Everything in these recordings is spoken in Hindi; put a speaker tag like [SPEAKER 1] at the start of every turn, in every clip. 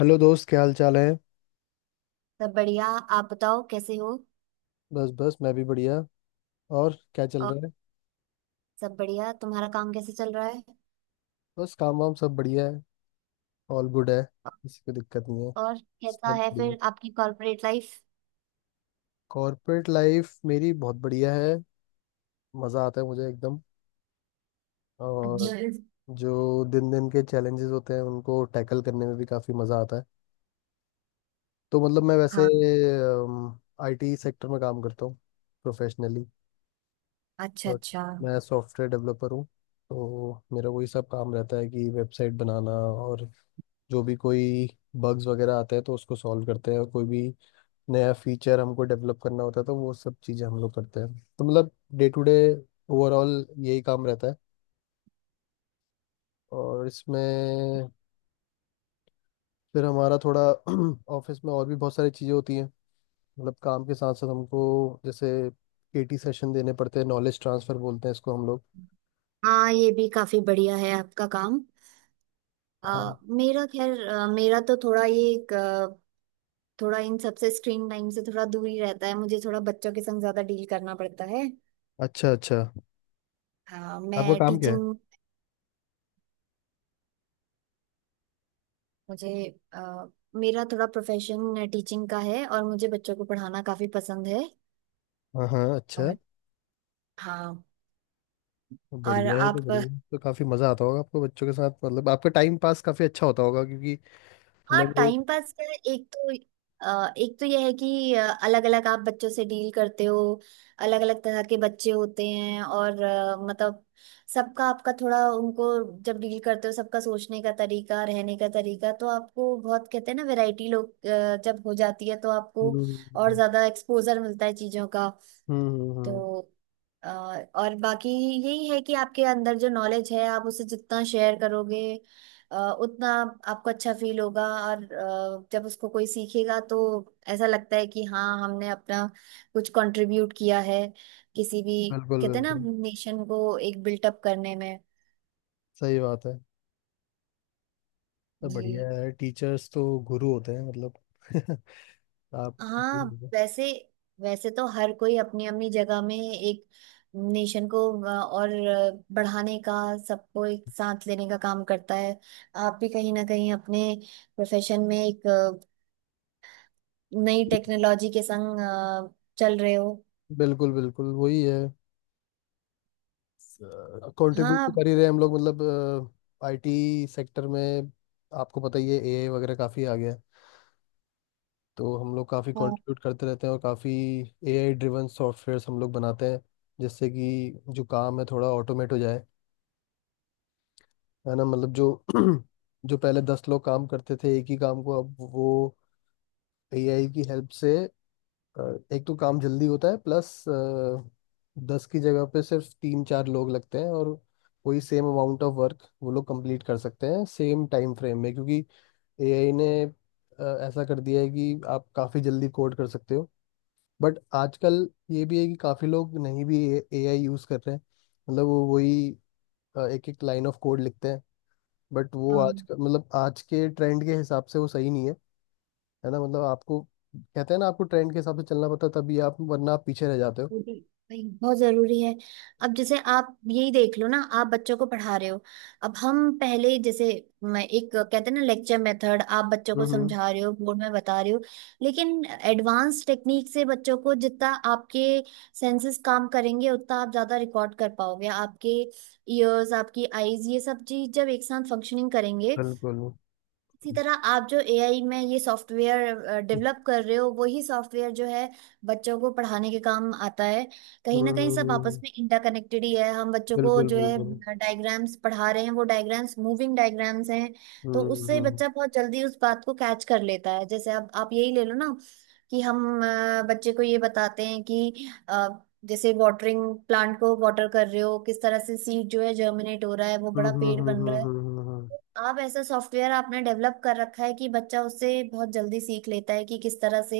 [SPEAKER 1] हेलो दोस्त, क्या हाल चाल है?
[SPEAKER 2] सब बढ़िया। आप बताओ कैसे हो।
[SPEAKER 1] बस बस, मैं भी बढ़िया। और क्या चल
[SPEAKER 2] और
[SPEAKER 1] रहा है?
[SPEAKER 2] सब बढ़िया। तुम्हारा काम कैसे चल रहा है।
[SPEAKER 1] बस, काम वाम सब बढ़िया है। ऑल गुड है। किसी को दिक्कत नहीं है।
[SPEAKER 2] और कैसा
[SPEAKER 1] सब
[SPEAKER 2] है
[SPEAKER 1] बढ़िया।
[SPEAKER 2] फिर आपकी कॉर्पोरेट लाइफ।
[SPEAKER 1] कॉर्पोरेट लाइफ मेरी बहुत बढ़िया है। मज़ा आता है मुझे एकदम। और,
[SPEAKER 2] अच्छा। Yes।
[SPEAKER 1] जो दिन दिन के चैलेंजेस होते हैं उनको टैकल करने में भी काफ़ी मज़ा आता है। तो मतलब मैं वैसे
[SPEAKER 2] हाँ।
[SPEAKER 1] आईटी सेक्टर में काम करता हूँ, प्रोफेशनली।
[SPEAKER 2] अच्छा
[SPEAKER 1] और
[SPEAKER 2] अच्छा।
[SPEAKER 1] मैं सॉफ्टवेयर डेवलपर हूँ। तो मेरा वही सब काम रहता है कि वेबसाइट बनाना, और जो भी कोई बग्स वगैरह आते हैं तो उसको सॉल्व करते हैं, और कोई भी नया फीचर हमको डेवलप करना होता है तो वो सब चीज़ें हम लोग करते हैं। तो मतलब डे टू डे, ओवरऑल यही काम रहता है। और इसमें फिर हमारा थोड़ा ऑफिस में और भी बहुत सारी चीज़ें होती हैं। मतलब काम के साथ साथ हमको, जैसे केटी सेशन देने पड़ते हैं, नॉलेज ट्रांसफर बोलते हैं इसको हम लोग।
[SPEAKER 2] हाँ, ये भी काफी बढ़िया है आपका काम।
[SPEAKER 1] हाँ।
[SPEAKER 2] मेरा खैर मेरा तो थोड़ा ये थोड़ा इन सबसे स्क्रीन टाइम से थोड़ा दूर ही रहता है। मुझे थोड़ा बच्चों के संग ज्यादा डील करना पड़ता है।
[SPEAKER 1] अच्छा अच्छा।
[SPEAKER 2] हाँ,
[SPEAKER 1] आपका
[SPEAKER 2] मैं
[SPEAKER 1] काम क्या है?
[SPEAKER 2] टीचिंग। मुझे अ, मेरा थोड़ा प्रोफेशन टीचिंग का है और मुझे बच्चों को पढ़ाना काफी पसंद है।
[SPEAKER 1] हाँ हाँ, अच्छा।
[SPEAKER 2] और हाँ। और आप।
[SPEAKER 1] बढ़िया है। तो काफी मजा आता होगा आपको बच्चों के साथ, मतलब आपका टाइम पास काफी अच्छा होता होगा क्योंकि
[SPEAKER 2] हाँ,
[SPEAKER 1] मतलब वो।
[SPEAKER 2] टाइम पास का। एक तो एक तो यह है कि अलग अलग आप बच्चों से डील करते हो। अलग अलग तरह के बच्चे होते हैं और मतलब सबका आपका थोड़ा उनको जब डील करते हो सबका सोचने का तरीका रहने का तरीका, तो आपको बहुत कहते हैं ना, वैरायटी लोग जब हो जाती है तो आपको
[SPEAKER 1] हम्म
[SPEAKER 2] और
[SPEAKER 1] हम्म
[SPEAKER 2] ज्यादा एक्सपोजर मिलता है चीजों का।
[SPEAKER 1] हम्म।
[SPEAKER 2] तो अ, और बाकी यही है कि आपके अंदर जो नॉलेज है आप उसे जितना शेयर करोगे उतना आपको अच्छा फील होगा, और जब उसको कोई सीखेगा तो ऐसा लगता है कि हाँ, हमने अपना कुछ कंट्रीब्यूट किया है किसी भी,
[SPEAKER 1] बिल्कुल
[SPEAKER 2] कहते हैं ना,
[SPEAKER 1] बिल्कुल
[SPEAKER 2] नेशन को एक बिल्टअप करने में।
[SPEAKER 1] सही बात है। तो बढ़िया
[SPEAKER 2] जी।
[SPEAKER 1] है, टीचर्स तो गुरु होते हैं मतलब आप
[SPEAKER 2] हाँ। वैसे वैसे तो हर कोई अपनी अपनी जगह में एक नेशन को और बढ़ाने का, सबको एक साथ लेने का काम करता है। आप भी कहीं ना कहीं अपने प्रोफेशन में एक नई टेक्नोलॉजी के संग चल रहे हो।
[SPEAKER 1] बिल्कुल बिल्कुल वही है। कंट्रीब्यूट तो
[SPEAKER 2] हाँ,
[SPEAKER 1] कर ही रहे हैं हम लोग, मतलब आईटी सेक्टर में। आपको पता ही है एआई वगैरह काफ़ी आ गया है। तो हम लोग काफ़ी
[SPEAKER 2] हाँ,
[SPEAKER 1] कंट्रीब्यूट करते रहते हैं, और काफ़ी एआई ड्रिवन सॉफ्टवेयर्स हम लोग बनाते हैं, जिससे कि जो काम है थोड़ा ऑटोमेट हो जाए। है ना, मतलब जो जो पहले 10 लोग काम करते थे एक ही काम को, अब वो एआई की हेल्प से, अ, एक तो काम जल्दी होता है, प्लस 10 की जगह पे सिर्फ 3 4 लोग लगते हैं, और वही सेम अमाउंट ऑफ वर्क वो लोग कंप्लीट कर सकते हैं सेम टाइम फ्रेम में, क्योंकि एआई ने ऐसा कर दिया है कि आप काफ़ी जल्दी कोड कर सकते हो। बट आजकल ये भी है कि काफ़ी लोग नहीं भी एआई यूज़ कर रहे हैं। मतलब वो वही एक एक लाइन ऑफ कोड लिखते हैं। बट वो
[SPEAKER 2] हाँ।
[SPEAKER 1] आज का मतलब आज के ट्रेंड के हिसाब से वो सही नहीं है। है ना, मतलब आपको, कहते हैं ना, आपको ट्रेंड के हिसाब से चलना पड़ता है, तभी आप वरना आप पीछे रह जाते हो।
[SPEAKER 2] वो भी भाई बहुत जरूरी है। अब जैसे आप यही देख लो ना, आप बच्चों को पढ़ा रहे हो। अब हम पहले जैसे, मैं एक, कहते हैं ना, लेक्चर मेथड आप बच्चों को
[SPEAKER 1] हम्म
[SPEAKER 2] समझा रहे हो, बोर्ड में बता रहे हो। लेकिन एडवांस टेक्निक से बच्चों को जितना आपके सेंसेस काम करेंगे उतना आप ज्यादा रिकॉर्ड कर पाओगे। आपके ईयर्स, आपकी आईज, ये सब चीज जब एक साथ फंक्शनिंग करेंगे।
[SPEAKER 1] बिल्कुल।
[SPEAKER 2] इसी तरह आप जो एआई में ये सॉफ्टवेयर डेवलप कर रहे हो वही सॉफ्टवेयर जो है बच्चों को पढ़ाने के काम आता है। कहीं
[SPEAKER 1] हम्म
[SPEAKER 2] ना कहीं सब आपस
[SPEAKER 1] हम्म,
[SPEAKER 2] में इंटरकनेक्टेड ही है। हम बच्चों को
[SPEAKER 1] बिल्कुल
[SPEAKER 2] जो
[SPEAKER 1] बिल्कुल।
[SPEAKER 2] है डायग्राम्स पढ़ा रहे हैं, वो डायग्राम्स मूविंग डायग्राम्स हैं। तो
[SPEAKER 1] हम्म
[SPEAKER 2] उससे
[SPEAKER 1] हम्म
[SPEAKER 2] बच्चा बहुत जल्दी उस बात को कैच कर लेता है। जैसे अब आप यही ले लो ना, कि हम बच्चे को ये बताते हैं कि जैसे वाटरिंग, प्लांट को वाटर कर रहे हो, किस तरह से सीड जो है जर्मिनेट हो रहा है, वो
[SPEAKER 1] हम्म
[SPEAKER 2] बड़ा
[SPEAKER 1] हम्म
[SPEAKER 2] पेड़
[SPEAKER 1] हम्म,
[SPEAKER 2] बन रहा
[SPEAKER 1] हम्म,
[SPEAKER 2] है।
[SPEAKER 1] हम्म, हम्म,
[SPEAKER 2] आप ऐसा सॉफ्टवेयर आपने डेवलप कर रखा है कि बच्चा उससे बहुत जल्दी सीख लेता है कि किस तरह से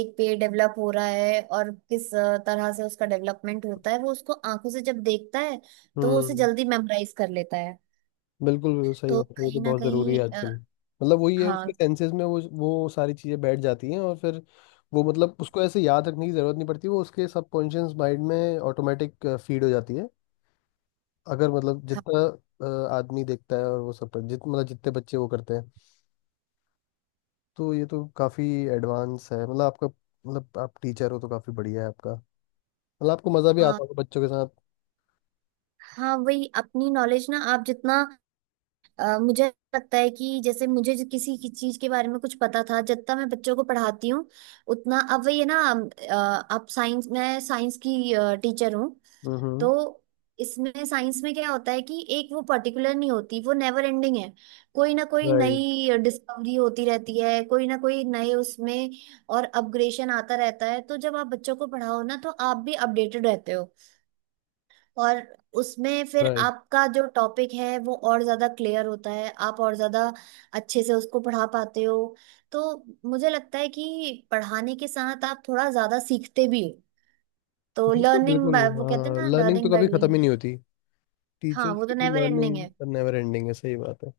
[SPEAKER 2] एक पेड़ डेवलप हो रहा है और किस तरह से उसका डेवलपमेंट होता है। वो उसको आंखों से जब देखता है तो वो उसे
[SPEAKER 1] हम्म।
[SPEAKER 2] जल्दी मेमोराइज कर लेता है।
[SPEAKER 1] बिल्कुल बिल्कुल सही
[SPEAKER 2] तो
[SPEAKER 1] बात है, ये तो
[SPEAKER 2] कहीं ना
[SPEAKER 1] बहुत ज़रूरी है
[SPEAKER 2] कहीं
[SPEAKER 1] आजकल। मतलब वही है, उसके
[SPEAKER 2] हाँ।
[SPEAKER 1] सेंसेस में वो सारी चीज़ें बैठ जाती हैं, और फिर वो, मतलब उसको ऐसे याद रखने की ज़रूरत नहीं पड़ती, वो उसके सबकॉन्शियस माइंड में ऑटोमेटिक फीड हो जाती है। अगर मतलब
[SPEAKER 2] हाँ,
[SPEAKER 1] जितना आदमी देखता है और वो सब जित मतलब जितने बच्चे वो करते हैं। तो ये तो काफ़ी एडवांस है, मतलब आपका, मतलब आप टीचर हो तो काफ़ी बढ़िया है आपका। मतलब आपको मज़ा भी
[SPEAKER 2] हाँ,
[SPEAKER 1] आता होगा बच्चों के साथ।
[SPEAKER 2] हाँ, वही अपनी नॉलेज ना आप जितना मुझे लगता है कि जैसे मुझे जो किसी की चीज के बारे में कुछ पता था, जितना मैं बच्चों को पढ़ाती हूँ उतना, अब वही है ना। आप साइंस मैं साइंस की टीचर हूँ।
[SPEAKER 1] हम्म।
[SPEAKER 2] तो इसमें साइंस में क्या होता है कि एक वो पर्टिकुलर नहीं होती, वो नेवर एंडिंग है। कोई ना कोई
[SPEAKER 1] राइट।
[SPEAKER 2] नई डिस्कवरी होती रहती है, कोई ना कोई नए उसमें और अपग्रेडेशन आता रहता है। तो जब आप बच्चों को पढ़ाओ ना, तो आप भी अपडेटेड रहते हो। और उसमें फिर
[SPEAKER 1] राइट।
[SPEAKER 2] आपका जो टॉपिक है वो और ज्यादा क्लियर होता है, आप और ज्यादा अच्छे से उसको पढ़ा पाते हो। तो मुझे लगता है कि पढ़ाने के साथ आप थोड़ा ज्यादा सीखते भी हो। तो
[SPEAKER 1] बिल्कुल
[SPEAKER 2] लर्निंग
[SPEAKER 1] बिल्कुल।
[SPEAKER 2] बाय, वो कहते हैं
[SPEAKER 1] हाँ
[SPEAKER 2] ना,
[SPEAKER 1] लर्निंग तो
[SPEAKER 2] लर्निंग बाय।
[SPEAKER 1] कभी ख़त्म ही नहीं होती,
[SPEAKER 2] हाँ,
[SPEAKER 1] टीचर्स
[SPEAKER 2] वो
[SPEAKER 1] की
[SPEAKER 2] तो
[SPEAKER 1] तो
[SPEAKER 2] नेवर एंडिंग है।
[SPEAKER 1] लर्निंग। नेवर एंडिंग है, सही बात है।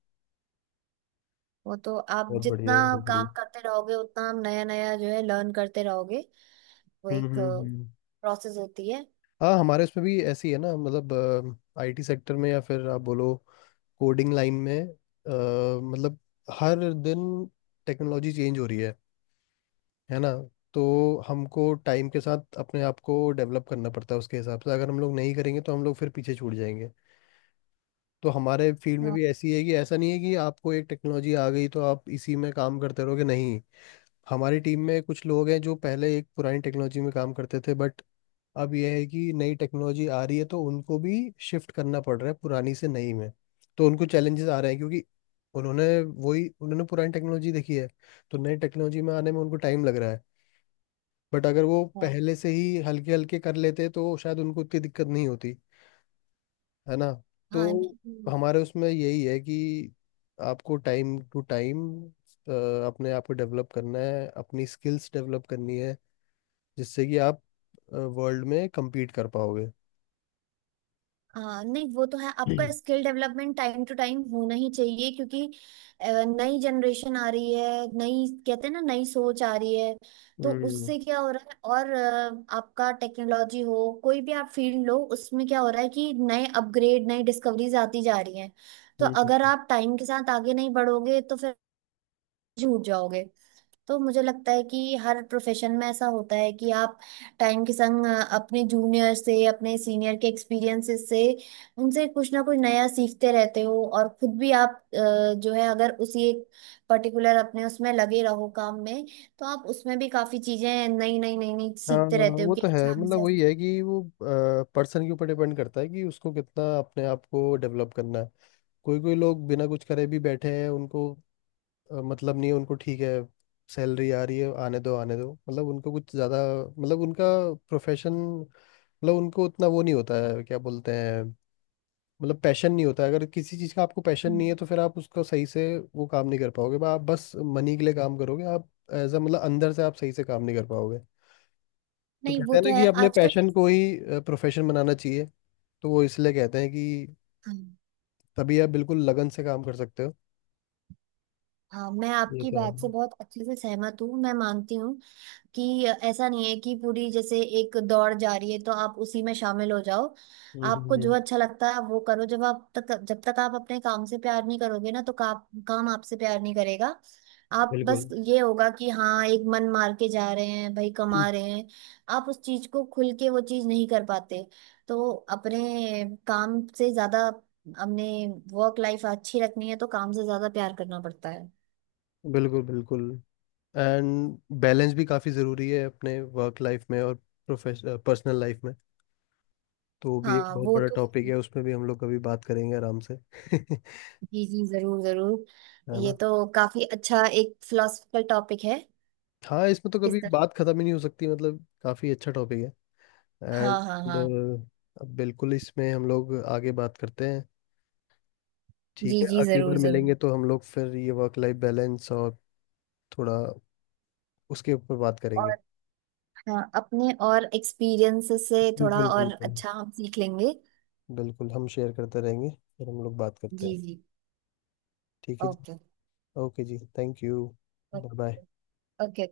[SPEAKER 2] वो तो आप
[SPEAKER 1] बहुत
[SPEAKER 2] जितना
[SPEAKER 1] बढ़िया, बहुत बढ़िया।
[SPEAKER 2] काम करते रहोगे उतना आप नया नया जो है लर्न करते रहोगे। वो
[SPEAKER 1] हम्म
[SPEAKER 2] एक
[SPEAKER 1] हम्म हम्म।
[SPEAKER 2] प्रोसेस होती है।
[SPEAKER 1] हाँ हमारे इसमें भी ऐसी है ना, मतलब आईटी सेक्टर में या फिर आप बोलो कोडिंग लाइन में, मतलब हर दिन टेक्नोलॉजी चेंज हो रही है ना? तो हमको टाइम के साथ अपने आप को डेवलप करना पड़ता है उसके हिसाब से, अगर हम लोग नहीं करेंगे तो हम लोग फिर पीछे छूट जाएंगे। तो हमारे फील्ड में
[SPEAKER 2] हाँ,
[SPEAKER 1] भी ऐसी है, कि ऐसा नहीं है कि आपको एक टेक्नोलॉजी आ गई तो आप इसी में काम करते रहोगे, नहीं। हमारी टीम में कुछ लोग हैं जो पहले एक पुरानी टेक्नोलॉजी में काम करते थे, बट अब यह है कि नई टेक्नोलॉजी आ रही है, तो उनको भी शिफ्ट करना पड़ रहा है पुरानी से नई में। तो उनको चैलेंजेस आ रहे हैं, क्योंकि उन्होंने, वही उन्होंने पुरानी टेक्नोलॉजी देखी है, तो नई टेक्नोलॉजी में आने में उनको टाइम लग रहा है। बट अगर वो
[SPEAKER 2] हाँ,
[SPEAKER 1] पहले से ही हल्के हल्के कर लेते तो शायद उनको इतनी दिक्कत नहीं होती, है ना? तो
[SPEAKER 2] हाँ, नहीं,
[SPEAKER 1] हमारे उसमें यही है, कि आपको टाइम टू टाइम अपने आप को डेवलप करना है, अपनी स्किल्स डेवलप करनी है, जिससे कि आप वर्ल्ड में compete कर पाओगे।
[SPEAKER 2] हाँ, नहीं, वो तो है। आपका skill development time to time होना ही चाहिए, क्योंकि नई जनरेशन आ रही है, नई, कहते हैं ना, नई सोच आ रही है। तो
[SPEAKER 1] हम्म
[SPEAKER 2] उससे क्या हो रहा है, और आपका टेक्नोलॉजी हो कोई भी आप फील्ड लो, उसमें क्या हो रहा है कि नए अपग्रेड, नई डिस्कवरीज आती जा रही हैं। तो अगर
[SPEAKER 1] हम्म।
[SPEAKER 2] आप टाइम के साथ आगे नहीं बढ़ोगे तो फिर झूठ जाओगे। तो मुझे लगता है कि हर प्रोफेशन में ऐसा होता है कि आप टाइम के संग अपने जूनियर से, अपने सीनियर के एक्सपीरियंसेस से, उनसे कुछ ना कुछ नया सीखते रहते हो। और खुद भी आप जो है, अगर उसी एक पर्टिकुलर अपने उसमें लगे रहो काम में, तो आप उसमें भी काफी चीजें नई नई नई नई
[SPEAKER 1] हाँ
[SPEAKER 2] सीखते रहते हो
[SPEAKER 1] वो
[SPEAKER 2] कि
[SPEAKER 1] तो
[SPEAKER 2] अच्छा
[SPEAKER 1] है,
[SPEAKER 2] हम
[SPEAKER 1] मतलब
[SPEAKER 2] इसे।
[SPEAKER 1] वही है कि वो पर्सन के ऊपर डिपेंड करता है कि उसको कितना अपने आप को डेवलप करना है। कोई कोई लोग बिना कुछ करे भी बैठे हैं, उनको मतलब नहीं है, उनको ठीक है, सैलरी आ रही है, आने दो आने दो, मतलब उनको कुछ ज़्यादा, मतलब उनका प्रोफेशन, मतलब उनको उतना वो नहीं होता है, क्या बोलते हैं, मतलब पैशन नहीं होता है। अगर किसी चीज़ का आपको पैशन
[SPEAKER 2] हम्म।
[SPEAKER 1] नहीं है तो फिर आप उसको सही से, वो काम नहीं कर पाओगे, आप बस मनी के लिए काम करोगे, आप एज अ, मतलब अंदर से आप सही से काम नहीं कर पाओगे। तो
[SPEAKER 2] नहीं,
[SPEAKER 1] कहते
[SPEAKER 2] वो
[SPEAKER 1] हैं
[SPEAKER 2] तो
[SPEAKER 1] ना
[SPEAKER 2] है
[SPEAKER 1] कि अपने
[SPEAKER 2] आजकल।
[SPEAKER 1] पैशन को ही प्रोफेशन बनाना चाहिए, तो वो इसलिए कहते हैं कि
[SPEAKER 2] हाँ,
[SPEAKER 1] तभी आप बिल्कुल लगन से काम कर सकते हो।
[SPEAKER 2] हाँ, मैं
[SPEAKER 1] ये
[SPEAKER 2] आपकी
[SPEAKER 1] तो है।
[SPEAKER 2] बात से बहुत अच्छे से सहमत हूँ। मैं मानती हूँ कि ऐसा नहीं है कि पूरी जैसे एक दौड़ जा रही है तो आप उसी में शामिल हो जाओ।
[SPEAKER 1] हम्म
[SPEAKER 2] आपको
[SPEAKER 1] हम्म,
[SPEAKER 2] जो
[SPEAKER 1] हम्म,
[SPEAKER 2] अच्छा लगता है आप वो करो। जब आप तक, जब तक आप अपने काम से प्यार नहीं करोगे ना तो काम आपसे प्यार नहीं करेगा। आप, बस
[SPEAKER 1] बिल्कुल
[SPEAKER 2] ये होगा कि हाँ, एक मन मार के जा रहे हैं भाई, कमा रहे हैं। आप उस चीज को खुल के वो चीज नहीं कर पाते। तो अपने काम से ज्यादा, अपने वर्क लाइफ अच्छी रखनी है तो काम से ज्यादा प्यार करना पड़ता है।
[SPEAKER 1] बिल्कुल बिल्कुल। एंड बैलेंस भी काफ़ी ज़रूरी है, अपने वर्क लाइफ में और प्रोफेश पर्सनल लाइफ में। तो वो भी एक
[SPEAKER 2] हाँ,
[SPEAKER 1] बहुत
[SPEAKER 2] वो
[SPEAKER 1] बड़ा
[SPEAKER 2] तो
[SPEAKER 1] टॉपिक है,
[SPEAKER 2] है।
[SPEAKER 1] उसमें भी हम लोग कभी बात करेंगे आराम से
[SPEAKER 2] जी जी, जरूर जरूर।
[SPEAKER 1] है
[SPEAKER 2] ये
[SPEAKER 1] ना?
[SPEAKER 2] तो काफी अच्छा एक फिलोसफिकल टॉपिक है।
[SPEAKER 1] हाँ इसमें तो
[SPEAKER 2] किस
[SPEAKER 1] कभी
[SPEAKER 2] तरह।
[SPEAKER 1] बात खत्म ही नहीं हो सकती, मतलब काफी अच्छा टॉपिक है। एंड
[SPEAKER 2] हाँ, हाँ, हाँ।
[SPEAKER 1] अब बिल्कुल इसमें हम लोग आगे बात करते हैं।
[SPEAKER 2] जी
[SPEAKER 1] ठीक है,
[SPEAKER 2] जी,
[SPEAKER 1] अगली
[SPEAKER 2] जरूर
[SPEAKER 1] बार
[SPEAKER 2] जरूर।
[SPEAKER 1] मिलेंगे तो हम लोग फिर ये वर्क लाइफ बैलेंस और थोड़ा उसके ऊपर बात
[SPEAKER 2] और
[SPEAKER 1] करेंगे।
[SPEAKER 2] हाँ, अपने और एक्सपीरियंस से थोड़ा
[SPEAKER 1] बिल्कुल
[SPEAKER 2] और
[SPEAKER 1] बिल्कुल।
[SPEAKER 2] अच्छा हम सीख लेंगे।
[SPEAKER 1] बिल्कुल हम शेयर करते रहेंगे। फिर हम लोग बात करते हैं।
[SPEAKER 2] जी जी।
[SPEAKER 1] ठीक है जी।
[SPEAKER 2] ओके।
[SPEAKER 1] ओके जी, thank you.
[SPEAKER 2] Okay.
[SPEAKER 1] Bye bye.
[SPEAKER 2] Okay.